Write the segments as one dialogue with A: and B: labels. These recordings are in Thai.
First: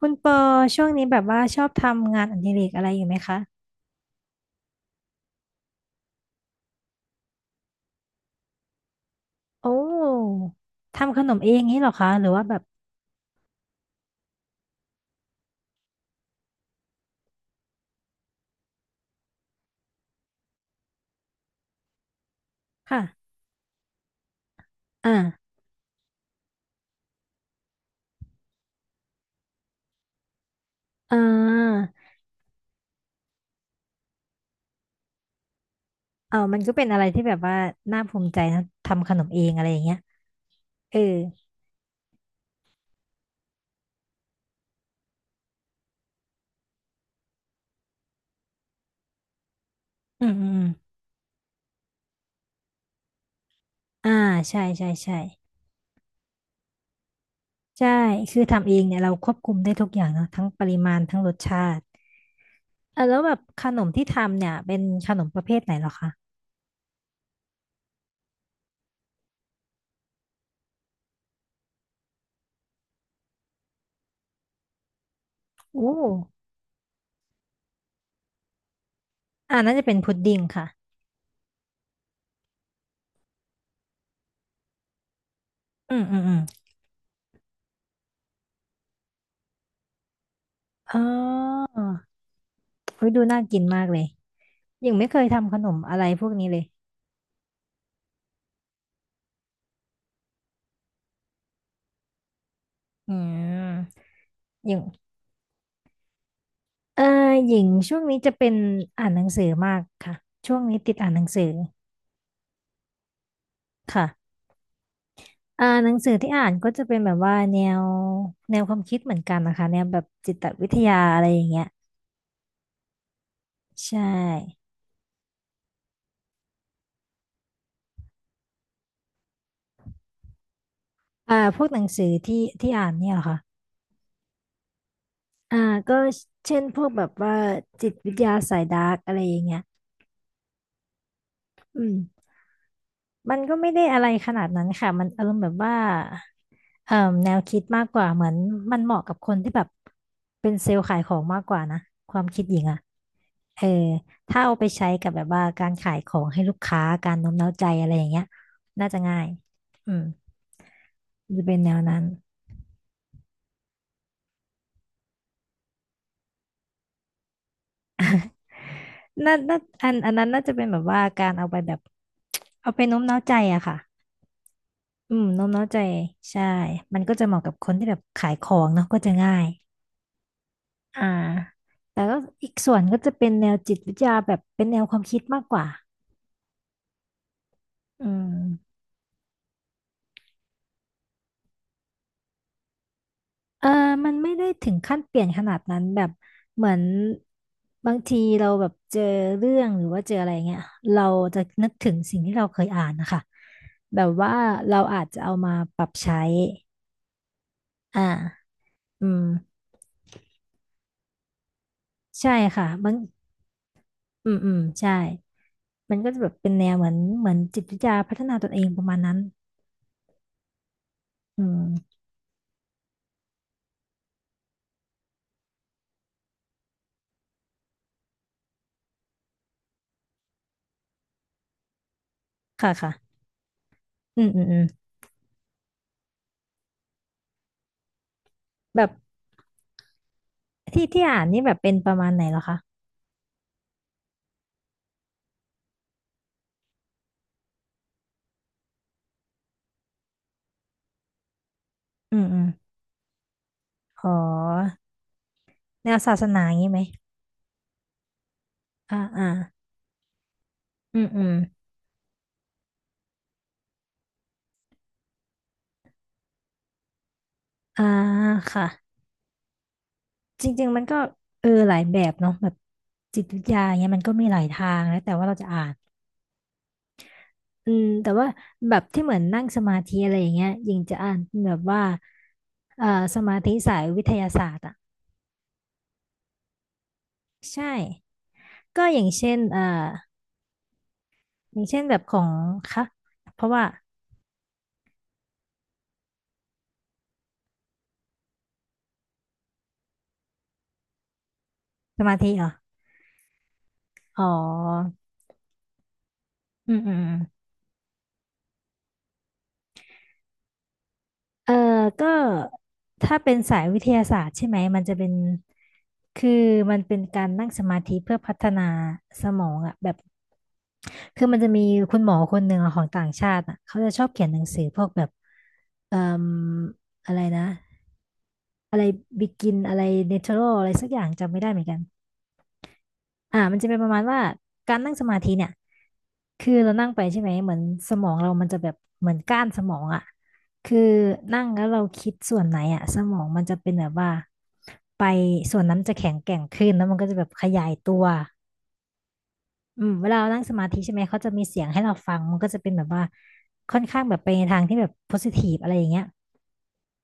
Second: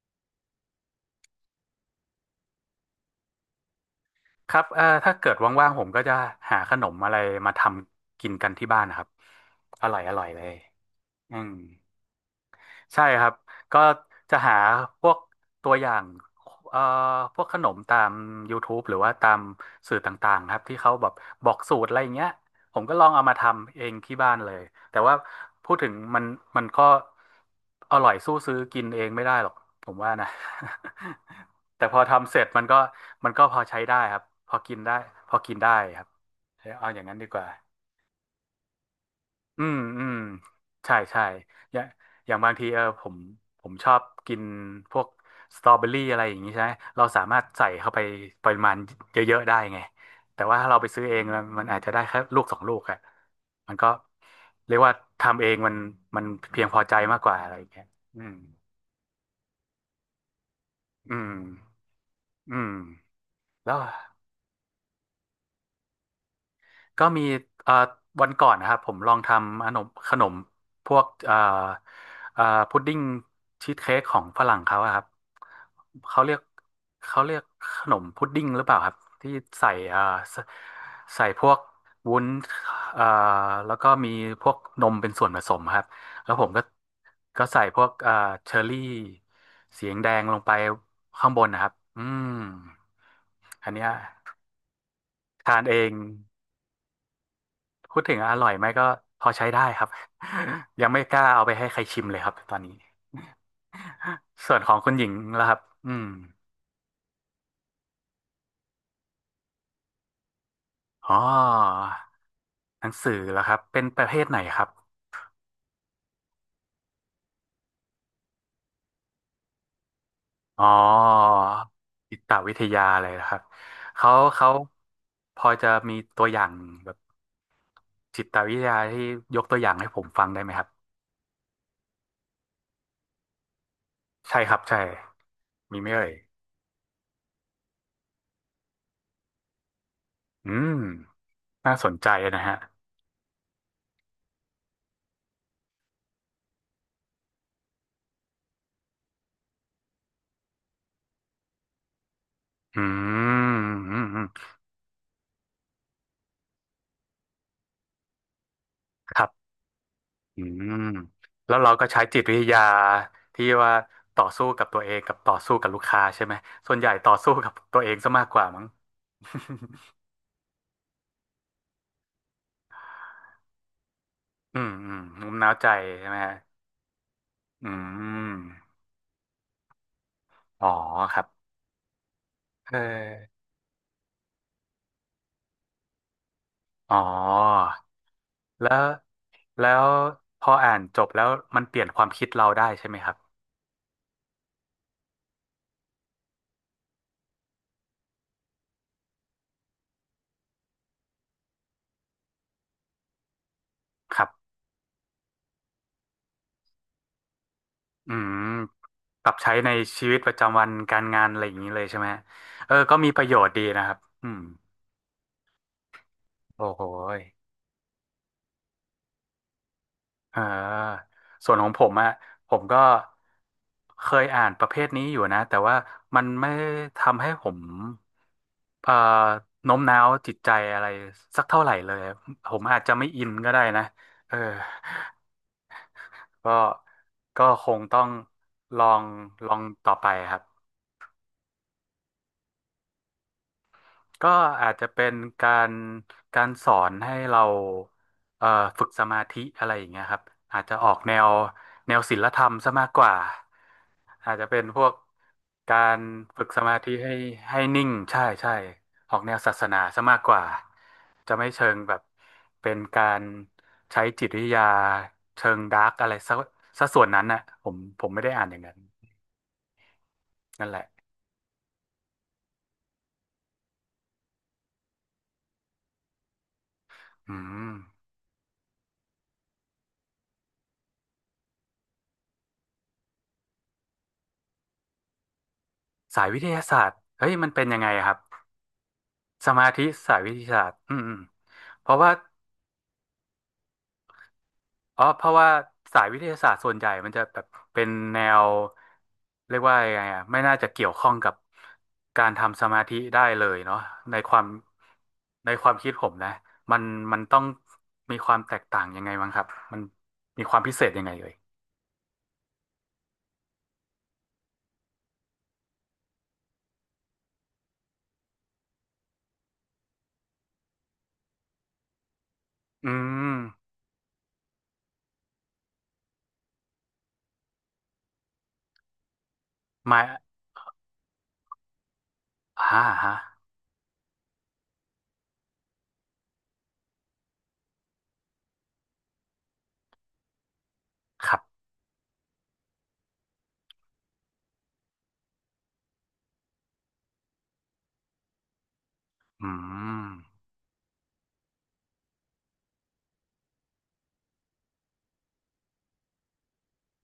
A: คุณปอช่วงนี้แบบว่าชอบทำงานอดิเรกอะไรอยู่ไหมคะ
B: ครับถ้าเกิดว่างๆผมก็จะหาขนมอะไรมาทำกินกันที่บ้านนะครับ
A: โอ
B: อร่อยอร่อย
A: ้
B: เลย
A: ทำขน
B: อื
A: มเอ
B: ม
A: งนี่เหรอคะหรือว่าแบบ
B: ใช่ครับก็จะหาพวกตัวอย่างเอ่อพวกขนมตาม YouTube หรือว่าตามสื่อต่างๆครับที่เขาแบบบอกสูตรอะไรอย่างเงี้ยผมก็ลองเอา
A: ค่ะ
B: มาทำเองที่บ้านเลยแต่
A: อ่า
B: ว่าพูดถึงมันก็อร่อยสู้ซื้อกินเองไม่ได้หรอกผมว่านะ
A: อ่
B: แต่
A: า
B: พอทำเสร็จมันก็พอใช้ได้ครับพอกินได้พอกินได้ครับ
A: เอามันก็เป็น
B: เอาอ
A: อะไร
B: ย่างนั้น
A: ที่
B: ดี
A: แบ
B: ก
A: บ
B: ว่า
A: ว่าน่าภูมิใจนะทำขนมเองอะ
B: อื
A: ไรอ
B: ม
A: ย่างเงี้ย
B: อืม
A: เอ
B: ใช่
A: อ
B: ใช่อย่างอย่างบางทีเออผมชอบกินพวกสตรอเบอรี่อะไรอย่างนี้ใช่ไหมเราสามารถใส่เข้าไปปริมาณเยอะๆได้ไง
A: อืม
B: แต่
A: อืม
B: ว่า
A: อ
B: ถ้าเราไป
A: ม
B: ซื้อเองมันอาจจะได้แค่ลูกสองลูกอะมันก็
A: อ่าใช่
B: เรียก
A: ใช่
B: ว่า
A: ใช่
B: ทำเองมันเพียงพอใจมากกว่าอะไรอย่างเงี้ย
A: ใช่
B: อืม
A: คือทำเองเนี่ยเราควบคุมได้ทุกอย่างเนาะทั้งปริมาณ
B: อื
A: ทั้งร
B: ม
A: สชาติ
B: อืม
A: อ่ะแล้วแบบข
B: แล้ว
A: นมที่ทำเนี่ยเป็นขนมประเภทไหนเหรอคะ
B: ก็มีเอ่อวันก่อนนะครับผมลองทำขนมพวกเอ่อพุดดิ้งชีสเค้กของฝรั่งเขาอะครับ
A: โอ้
B: เขาเรียกเขาเรียกขนมพุดดิ้งหรือเปล่าครับที่
A: อ่า
B: ใส่
A: น่าจะเป็นพุดดิ้ง
B: ใส่
A: ค่ะ
B: ใส่พวกวุ้นเอ่อแล้วก็มีพวกนมเป็นส่วนผสมครับ
A: อืมอืม
B: แล้
A: อื
B: ว
A: ม
B: ผมก็ใส่พวกเชอร์รี่สีแดงๆลงไป
A: อ๋
B: ข้างบนนะค
A: อ
B: รับอืม
A: เฮ้ยดูน่ากิน
B: อัน
A: มา
B: เนี้
A: ก
B: ย
A: เลยหญิงไม่เคยทำข
B: ทาน
A: น
B: เอ
A: ม
B: ง
A: อะไรพวกนี้เลย
B: พูดถึงอร่อยไหมก็พอใช้ได้ครับ ยังไม่กล้าเอาไปให้ใครชิมเลยครับตอนนี้
A: อืม
B: ส่วน
A: ห
B: ข
A: ญิ
B: อง
A: ง
B: คุณหญิงล่ะครับอืม
A: เออหญิงช่วงนี้จะเป็นอ่านหนังสือมากค่ะช่วงนี้ติดอ่าน
B: อ๋
A: ห
B: อ
A: นังสือ
B: หนังสือเหรครับเป็นป
A: ค่ะ
B: ระเภทไหนครับ
A: อ่านหนังสือที่อ่านก็จะเป็นแบบว่าแนวแนวความคิดเหมือนกันนะคะแนวแบบจิต
B: อ๋อ
A: วิทยาอะไรอย่างเงี้ย
B: จิตวิทยาเลยนะครับ
A: ใช่
B: เขาพอจะมีตัวอย่างแบบจิตวิทยาที่ยกตัวอย่างให้ผมฟังได้ไหมครับ
A: อ่าพวกหนังสือที่ที่อ่านเนี่ยเหรอคะ
B: ใช่ครับใช่
A: อ่า
B: มีไหม
A: ก็
B: เอ่ย
A: เช่นพวกแบบว่าจิตวิทยาสายดาร์กอะไรอย่างเงี้ย
B: อืมน่า
A: อื
B: ส
A: ม
B: นใจนะฮะ
A: มันก็ไม่ได้อะไรขนาดนั้นค่ะมันอารมณ์แบบว่าเอ่อแนวคิดมากกว่าเหมือนมันเหมาะกับคนที่แบบเป็นเซลล์ขายของมากกว่านะ ความคิดหญิงอะ
B: อื
A: เออ
B: มอืมอื
A: ถ้า
B: ม
A: เอาไปใช้กับแบบว่าการขายของให้ลูกค้าการโน้มน้าวใจอะไรอย่างเงี้ยน่าจะง่า
B: ค
A: ย
B: รับ
A: อืม
B: อืม
A: จะ
B: แล้
A: เป็น
B: ว
A: แน
B: เรา
A: ว
B: ก็
A: นั้
B: ใช้
A: น
B: จิตวิทยาที่ว่าต่อสู้กับตัวเองกับต่อสู้กับลูกค้าใช่ไหมส่วนใหญ่ต่อสู้กับตัวเองซะมากกว่ามั้ง
A: น่าน่าอัน อันนั้นน่าจะเป็นแบบว่าการเอาไปแบบเอาไปโน้มน้าวใจอะค่ะ
B: อืมอืม
A: อืม
B: งุ้ม
A: โน้ม
B: น้าว
A: น้าว
B: ใจ
A: ใจ
B: ใช่ไหมฮะ
A: ใช่ มันก็จะเหมาะกับค
B: อื
A: นที่แบบขายขอ
B: ม
A: งเนาะก็จะง่าย
B: อ๋อ
A: อ่า
B: ครับ
A: แต่ก็อีกส่
B: เอ
A: ว
B: อ
A: นก็จะเป็นแนวจิตวิทยาแบบเป็นแนวความคิดมากกว่า
B: อ๋อ
A: อื
B: แล้
A: ม
B: วแล้วพออ่านจบแล้วมันเปลี่ยนความคิดเราได้ใช่ไหมครับ
A: เออมันไม่ได้ถึงขั้นเปลี่ยนขนาดนั้นแบบเหมือนบางทีเราแบบเจอเรื่องหรือว่าเจออะไรเงี้ยเราจะนึกถึงสิ่งที่เราเคยอ่านนะคะแบบ
B: ครับ
A: ว่าเราอาจจะเอามาปรับใช้อ่า
B: อืม
A: อืม
B: ปรับใช้ในชีวิตประจำวันการงานอะไรอย่างนี้เลยใช่ไหมฮะ
A: ใช่ค่ะ
B: เออ
A: มัน
B: ก็มีประโยชน์ดีนะครับอื
A: อืม
B: ม
A: อืมใช่มันก็จะแบบเป็นแน
B: โอ้
A: ว
B: โห
A: เหมือนจิตวิทยาพัฒนาตนเองประมาณนั้น
B: อ่า
A: อื
B: ส่วนของผม
A: ม
B: อะผมก็เคยอ่านประเภทนี้อยู่นะแต่ว่ามันไม่ทำให้ผมเอ่อโน้มน้าวจิตใจอะไรสักเท่าไหร่เลยผม
A: ค่ะ
B: อาจจะไม่
A: ค่ะ
B: อินก็ได้นะ
A: อืม
B: เออ
A: อืมอืม
B: ก็ก็คงต้องลอ
A: แบบ
B: งลองต่อไปครับ
A: ที่อ่านนี่แบบเป็นประมาณไหนเหรอคะ
B: ก็อาจจะเป็นการการสอนให้เราเอ่อฝึกสมาธิอะไรอย่างเงี้ยครับอาจจะออกแนว
A: อื
B: ศี
A: ม
B: ล
A: อื
B: ธร
A: ม
B: รมซะมากกว่า
A: ขอ
B: อาจจะเป็นพวกกา
A: แนว
B: ร
A: ศาสนา
B: ฝึก
A: อย่า
B: ส
A: งนี้
B: มา
A: ไหม
B: ธิให้นิ่งใช่ใช่
A: อ่า
B: ออก
A: อ่า
B: แนวศาสนาซะมากกว่า
A: อืมอืม
B: จะไม่เชิงแบบเป็นการใช้จิตวิทยาเชิงดาร์กอะไรซะส่วนนั้นน่ะผม
A: อ่า
B: ผมไม่ได้อ่านอย่าง
A: ค่ะ
B: นั้น
A: จริ
B: นั่
A: ง
B: น
A: ๆ
B: แห
A: มัน
B: ละ
A: ก็เออหลายแบบเนาะแบบจิตวิทยาอย่างเงี้ยมันก็มีหลายทางแล้วแต่ว่าเราจะอ่าน
B: อื
A: อื
B: ม
A: มแต่ว่าแบบที่เหมือนนั่งสมาธิอะไรอย่างเงี้ยยิงจะอ่านแบบว่าเอ่อสมาธิสายวิทยาศาสตร์อ่ะ
B: สายวิทยาศาสตร์เฮ้ยมันเป็
A: ใช่
B: นยังไงครับ
A: ก็อย่างเช่น
B: สมาธิสายวิทยาศาสตร์อืมอืม
A: อย่างเช่น
B: เพ
A: แบ
B: ราะ
A: บ
B: ว่า
A: ของคะเพราะว่า
B: อ๋อเพราะว่าสายวิทยาศาสตร์ส่วนใหญ่มันจะแบบเป็นแนวเรียกว่ายังไงอะไม่น่าจะเกี่ยวข้องกับ
A: สมา
B: กา
A: ธิ
B: ร
A: เหรอ
B: ทำสมาธิได้เลยเนาะใน
A: อ๋
B: ความ
A: อ
B: ในความคิดผมนะ
A: อื
B: มั
A: ม
B: น
A: อืมอืม
B: มันต้องมีความแตกต่างยังไงบ้างครับมันมีความพิเศษยังไงเอ่ย
A: เออก็ถ้าเป็นสายวิทยาศาสตร์ใช่ไหม มันจะเป็นคือมันเป็นการนั่งสมาธิเพื่อพัฒนาสมองอะแบบคือมันจะมีคุณหมอคนหนึ่งอะของ
B: อื
A: ต่างชา
B: ม
A: ติอะเขาจะชอบเขียนหนังสือพวกแบบเอ่ออะไรนะ อะไรบิกิน อะไร
B: หมาย
A: เนเชอรัลอะไรสักอย่างจำไม่ได้เหมือนกัน
B: อ่าฮะ
A: อ่ามันจะเป็นประมาณว่าการนั่งสมาธิเนี่ยคือเรานั่งไปใช่ไหมเหมือนสมองเรามันจะแบบเหมือนก้านสมองอ่ะคือ
B: ครับ
A: นั่งแล้วเราคิดส่วนไหนอ่ะสมองมันจะเป็นแบบว่าไปส่วนนั้นจะแข็งแกร่งขึ้นแล้วมันก็จะแบบขยายตัว
B: อื
A: อืมเว
B: ม
A: ลาเรานั่งสมาธิใช่ไหมเขาจะมีเสียงให้เราฟังมันก็จะเป็นแบบว่าค่อนข้างแบบไปในทางที่แบบโพสิทีฟอะไรอย่างเงี้ย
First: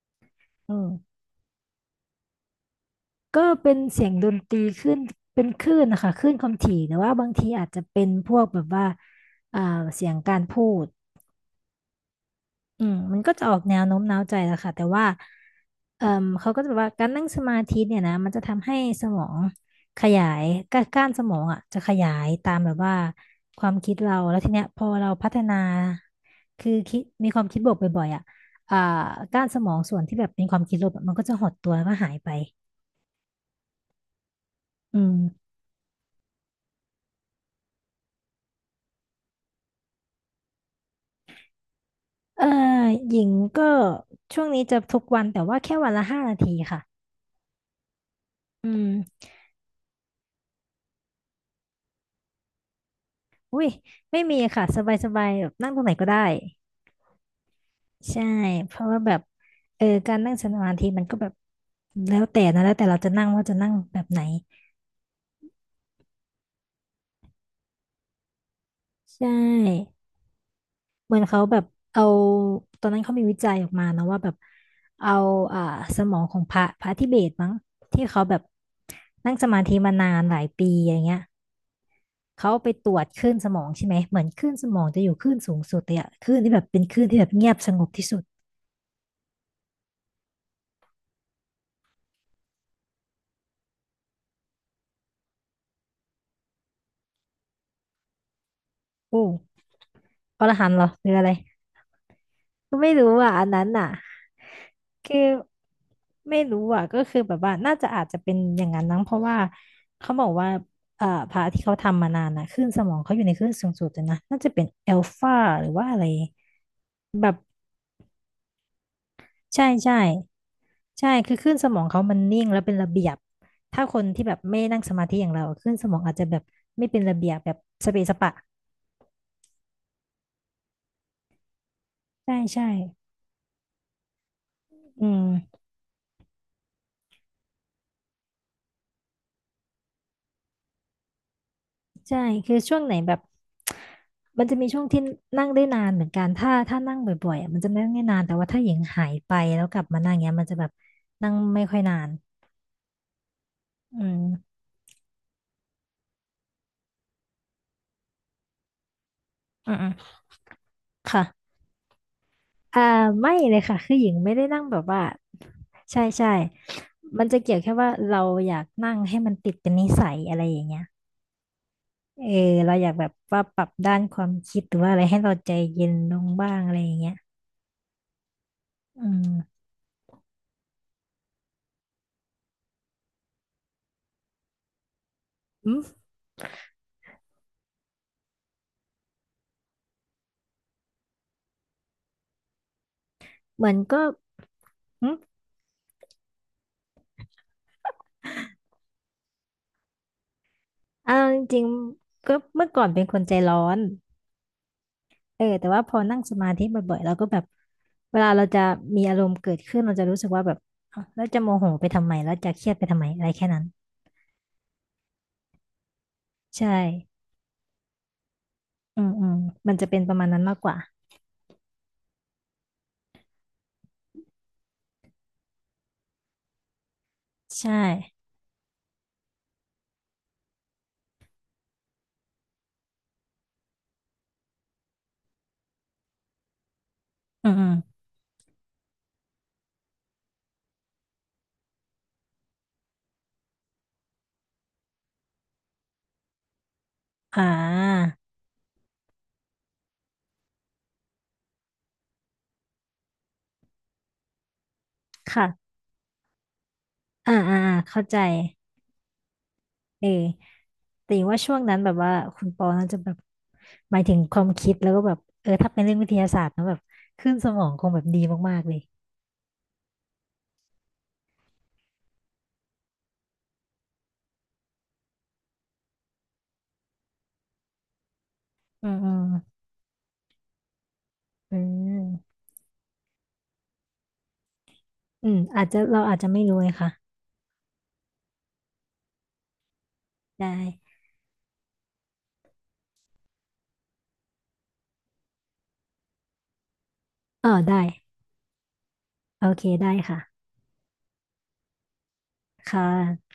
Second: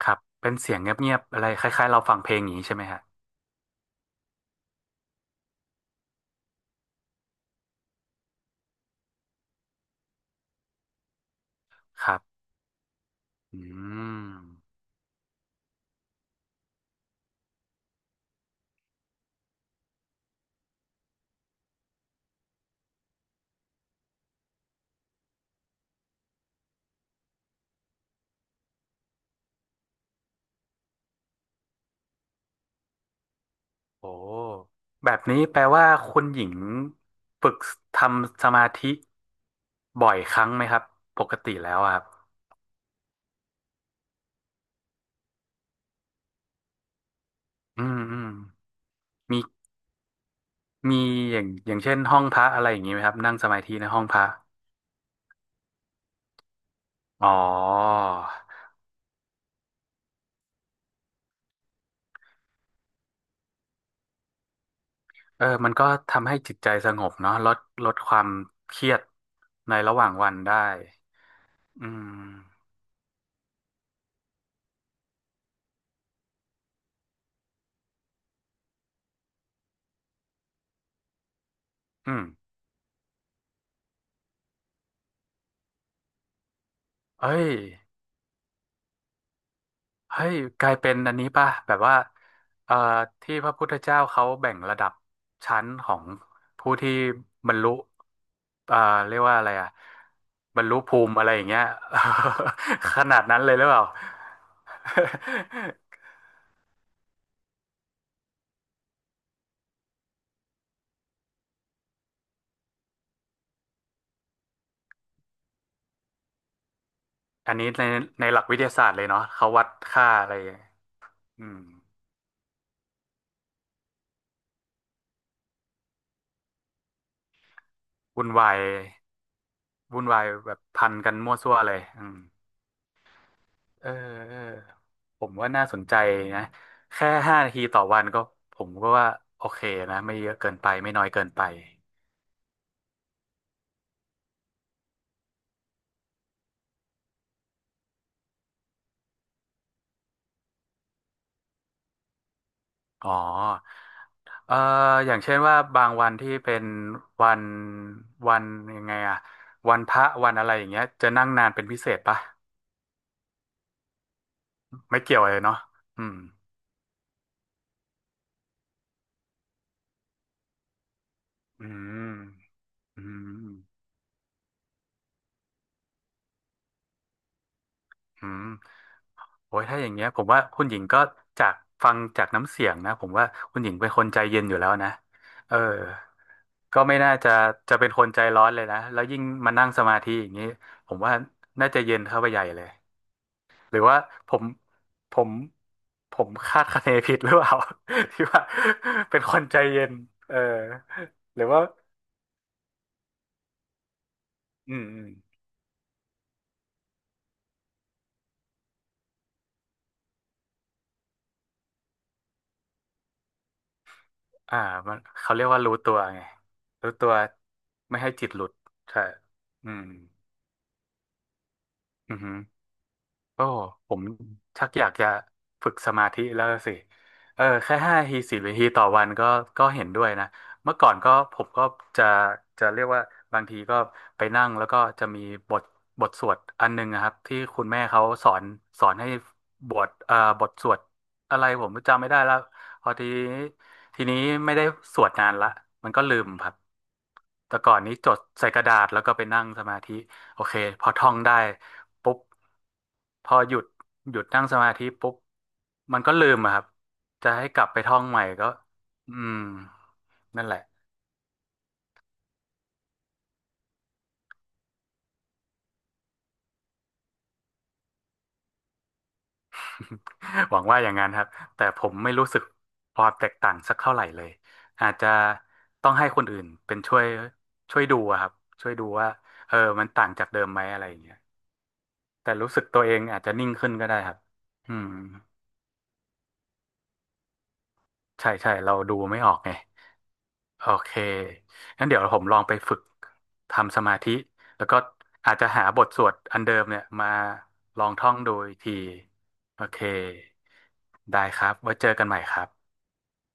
B: ครับเป็นเสี
A: อื
B: ยงเงี
A: ม
B: ยบๆอะไรคล้ายๆเราฟังเพลงอย่างนี้ใช่ไหมฮะ
A: ก็เป็นเสียงดนตรีขึ้นเป็นคลื่นนะคะคลื่นความถี่แต่ว่าบางทีอาจจะเป็นพวกแบบว่าอ่าเสียงการพูด
B: ครับ
A: อืมมันก็จะออ
B: อื
A: กแนวโน้มน้าว
B: ม
A: ใจแหละค่ะแต่ว่าเอ่มเขาก็จะแบบว่าการนั่งสมาธิเนี่ยนะมันจะทำให้สมองขยายก้านสมองอ่ะจะขยายตามแบบว่าความคิดเราแล้วทีเนี้ยพอเราพัฒนาคือคิดมีความคิดบวกบ่อยๆอ่ะอ่าก้านสมองส่วนที่แบบเป็นความคิดลบอะมันก็จะหดตัวแล้วก็หายไป
B: โอ้
A: อื
B: แบ
A: ม
B: บนี้แปลว่าคุณหญิงฝึกทำสมาธิบ่อยครั้งไหมครับปกติแล้วอะครับ
A: เอ่อหญิงก็ช่วงนี้จะทุกวันแต่ว่าแค่วันละ5 นาทีค่ะ
B: อืมอืม
A: อืม
B: มีมีอย่างอย่างเช่นห้องพระอะไรอย่างนี้ไหมครับนั่งสมา
A: อุ้ย
B: ธิในห้องพ
A: ไม่
B: ระ
A: มีค่ะสบายสบายแบบนั่งตรงไหนก็ได้
B: อ๋อ
A: ใช่เพราะว่าแบบเออการนั่งสมาธิมันก็แบบแล้วแต่นะแล้วแต่เราจะนั่งว่าจะนั่งแบบไหน
B: เออมันก็ทำให้จิตใจสงบเนาะลดความเครียด
A: ใช
B: ใน
A: ่
B: ระหว่างวันได้
A: เหมือนเขาแบบ
B: อื
A: เอา
B: ม
A: ตอนนั้นเขามีวิจัยออกมานะว่าแบบเอาอ่าสมองของพระพระทิเบตมั้งที่เขาแบบนั่งสมาธิมานานหลายปีอย่างเงี้ย
B: อืม
A: เขาไปตรวจคลื่นสมองใช่ไหมเหมือนคลื่นสมองจะอยู่คลื่นสูงสุดเลยอะคลื่นที่แบบเป็นคลื่นที่แบบ
B: เอ้
A: เงี
B: ย
A: ยบสงบที่สุด
B: เฮ้ยกลายเป็นอันนี้ป่ะแบบว่าเอ่อที่พระพุทธเจ้าเขาแบ่งระดับชั้นของผู้ที่บรรลุเอ่อเรียก
A: โอ้
B: ว่าอะไรอ่ะ
A: อร
B: บร
A: หั
B: ร
A: น
B: ลุ
A: ต์เหรอ
B: ภู
A: หรือ
B: มิ
A: อะ
B: อะไร
A: ไร
B: อย่างเงี้ย
A: ก็ไม่
B: ข
A: รู้
B: นาด
A: อ่ะ
B: นั้น
A: อัน
B: เลยห
A: นั้
B: รื
A: น
B: อเปล่า
A: อ่ะคือไม่รู้อ่ะก็คือแบบว่าน่าจะอาจจะเป็นอย่างนั้นนั้งเพราะว่าเขาบอกว่าพระที่เขาทำมานานน่ะคลื่นสมองเขาอยู่ในคลื่นสูงสุดเลยนะน่าจะเป็นเอลฟาหรือว่าอะไรแบบ
B: อันนี้ในในหลักวิทยาศาสตร์เลยเนาะเขาวั
A: ใช่
B: ด
A: ใช่
B: ค่าอะไร
A: ใช่คือ
B: อื
A: คลื่น
B: ม
A: สมองเขามันนิ่งแล้วเป็นระเบียบถ้าคนที่แบบไม่นั่งสมาธิอย่างเราคลื่นสมองอาจจะแบบไม่เป็นระเบียบแบบสเปะส
B: วุ่น
A: ปะ
B: วายวุ่นวายแบบพันกันมั่วซั่วเลยอืม
A: ใช่ใช่
B: เออเออ
A: อืม
B: ผมว่าน่าสนใจนะแค่5 นาทีต่อวันก็ผมก็ว่าโอเคนะไม่เยอะเกินไปไม่น้อยเกินไป
A: ใช่คือช่วงไหนแบบมันจะมีช่วงที่นั่งได้นานเหมือนกันถ้านั่งบ่อยๆอ่ะมันจะนั่งได้นานแต่ว่าถ้าหญิงหายไปแล้วกลับมานั่งเงี้ยมันจะแบบนั่งไม่ค่อยนาน
B: อ๋อ
A: อื
B: เอ่
A: ม
B: ออย่างเช่นว่าบางวันที่เป็นวันวันยังไงอะ
A: อื
B: วันพระ
A: ม
B: วันอะไรอย่างเงี้ยจะ
A: ๆค่ะ
B: นั่งนานเป็นพิเศษปะ
A: อ่าไม่เลยค่ะคือหญิงไม่ได้นั่งแบบ
B: ไม่
A: ว่า
B: เกี่ยวเลยเนาะ
A: ใช่
B: อืม
A: ใช่มันจะเกี่ยวแค่ว่าเราอยากนั่งให้มันติดเป็นนิสัยอะไรอย่างเงี้ย
B: อืม
A: เออเราอยาก
B: อื
A: แบบ
B: ม
A: ว่าปรับด้านความคิดหรือว่าอะไรให้เราใจเย็นลงบ้างอะไรอย่างเงี้ย
B: อืม
A: อืม
B: โอ้ยถ้าอย่างเงี้ยผมว่าคุณหญิงก็จากฟังจากน้ำเสียงนะผมว่าคุณหญิงเป็นคนใจเย็นอยู่แล้วนะเออ
A: อืม
B: ก็ไม่น่าจะจะเป็นคนใจร้อนเลยนะแล้วยิ่งมานั่งสมาธิอย่างนี้ผมว่าน่าจะเย็นเข้าไปใหญ่เลย
A: เหมือ
B: ห
A: น
B: รือว่า
A: ก็
B: ผม
A: อื
B: ผ
A: ม
B: มผมคาดคะเนผิดหรือเปล่า ที่ว่าเป็นคนใจเย็นเออ
A: อ่าจ
B: หรือ
A: ริ
B: ว่า
A: งๆก็เมื่อก่อนเป็นคนใจร้อน
B: อืมอืม
A: เออแต่ว่าพอนั่งสมาธิบ่อยๆเราก็แบบเวลาเราจะมีอารมณ์เกิดขึ้นเราจะรู้สึกว่าแบบเอ้าแล้วจะโมโหไปทำไมแล้วจะเครียดไปทำไมอะไรแค่นั้น
B: อ่ามันเขาเรียกว่ารู้ตัวไง
A: ใช่
B: รู้ตัวไม่ให้จิตหลุด
A: อื
B: ใช่
A: มอืม
B: อื
A: มัน
B: ม
A: จะเป็นประมาณนั้นมากกว่า
B: อือฮึ ก็ผมชักอยากจะฝึกสมาธิแล้วสิเออ
A: ใช่
B: แค่ห้าทีสิบนาทีต่อวันก็เห็นด้วยนะเมื่อก่อนก็ผมก็จะจะเรียกว่าบางทีก็ไปนั่งแล้วก็จะมีบทบทสวดอันหนึงนะครับที่
A: อืม
B: คุ
A: อื
B: ณ
A: ม
B: แม่เขาสอนสอนให้บทสวดอะไรผมจำไม่ได้แล้วพอทีนี้ไม่ได้สวดนานละมันก็ลืมครับ
A: อ่า
B: แต่ก่อนนี้จดใส่กระดาษแล้วก็ไปนั่งสมาธิ โอเคพอท่องได้ปุ๊บพอหยุดนั่งสมาธิปุ๊บ
A: ค่ะ
B: มันก็ลืมอะครับจะ
A: อ่า
B: ให้
A: อ่า
B: กลับ
A: อ่า
B: ไปท่อ
A: เข้า
B: ง
A: ใจ
B: ใหม่ก็อืม
A: เออ
B: นั่นแหละ
A: แต่ว่าช่วงนั้นแบบว่าคุณปอน่าจะแบบหมายถึงความคิดแล้วก็แบบเออถ้าเป็นเรื่องวิทยาศาสตร์นะแบบขึ้นสมองคงแบบดีมากๆเลย
B: หวังว่าอย่างนั้นครับแต่ผมไม่รู้สึกความแตกต่างสักเท่าไหร่เลยอาจจะต้องให้คนอื่นเป็นช่วยดูอะครับช่วยดู
A: อืมอื
B: ว่า
A: ม
B: เออมันต่างจากเดิมไหมอะไรอย่างเงี้ย
A: อื
B: แต่
A: ม
B: รู้สึกตัวเองอาจจะนิ่งขึ้นก็ได้ครับอืม
A: อืมอาจจะเราอาจจะไม่รู้เลยค่ะ
B: ใช่ใช่เราดูไม่ออกไง
A: ได
B: โอเค
A: ้
B: งั้นเดี๋ยวผมลองไปฝึกทำสมาธิ แล้วก็อาจจะหาบทสวดอันเดิมเนี่ยมา
A: ได้
B: ลองท่องดูอีกที
A: โอ
B: โอ
A: เค
B: เค
A: ได้ค่ะ
B: ได้ครับไว้เจอกันใหม่ครับ
A: ค่ะ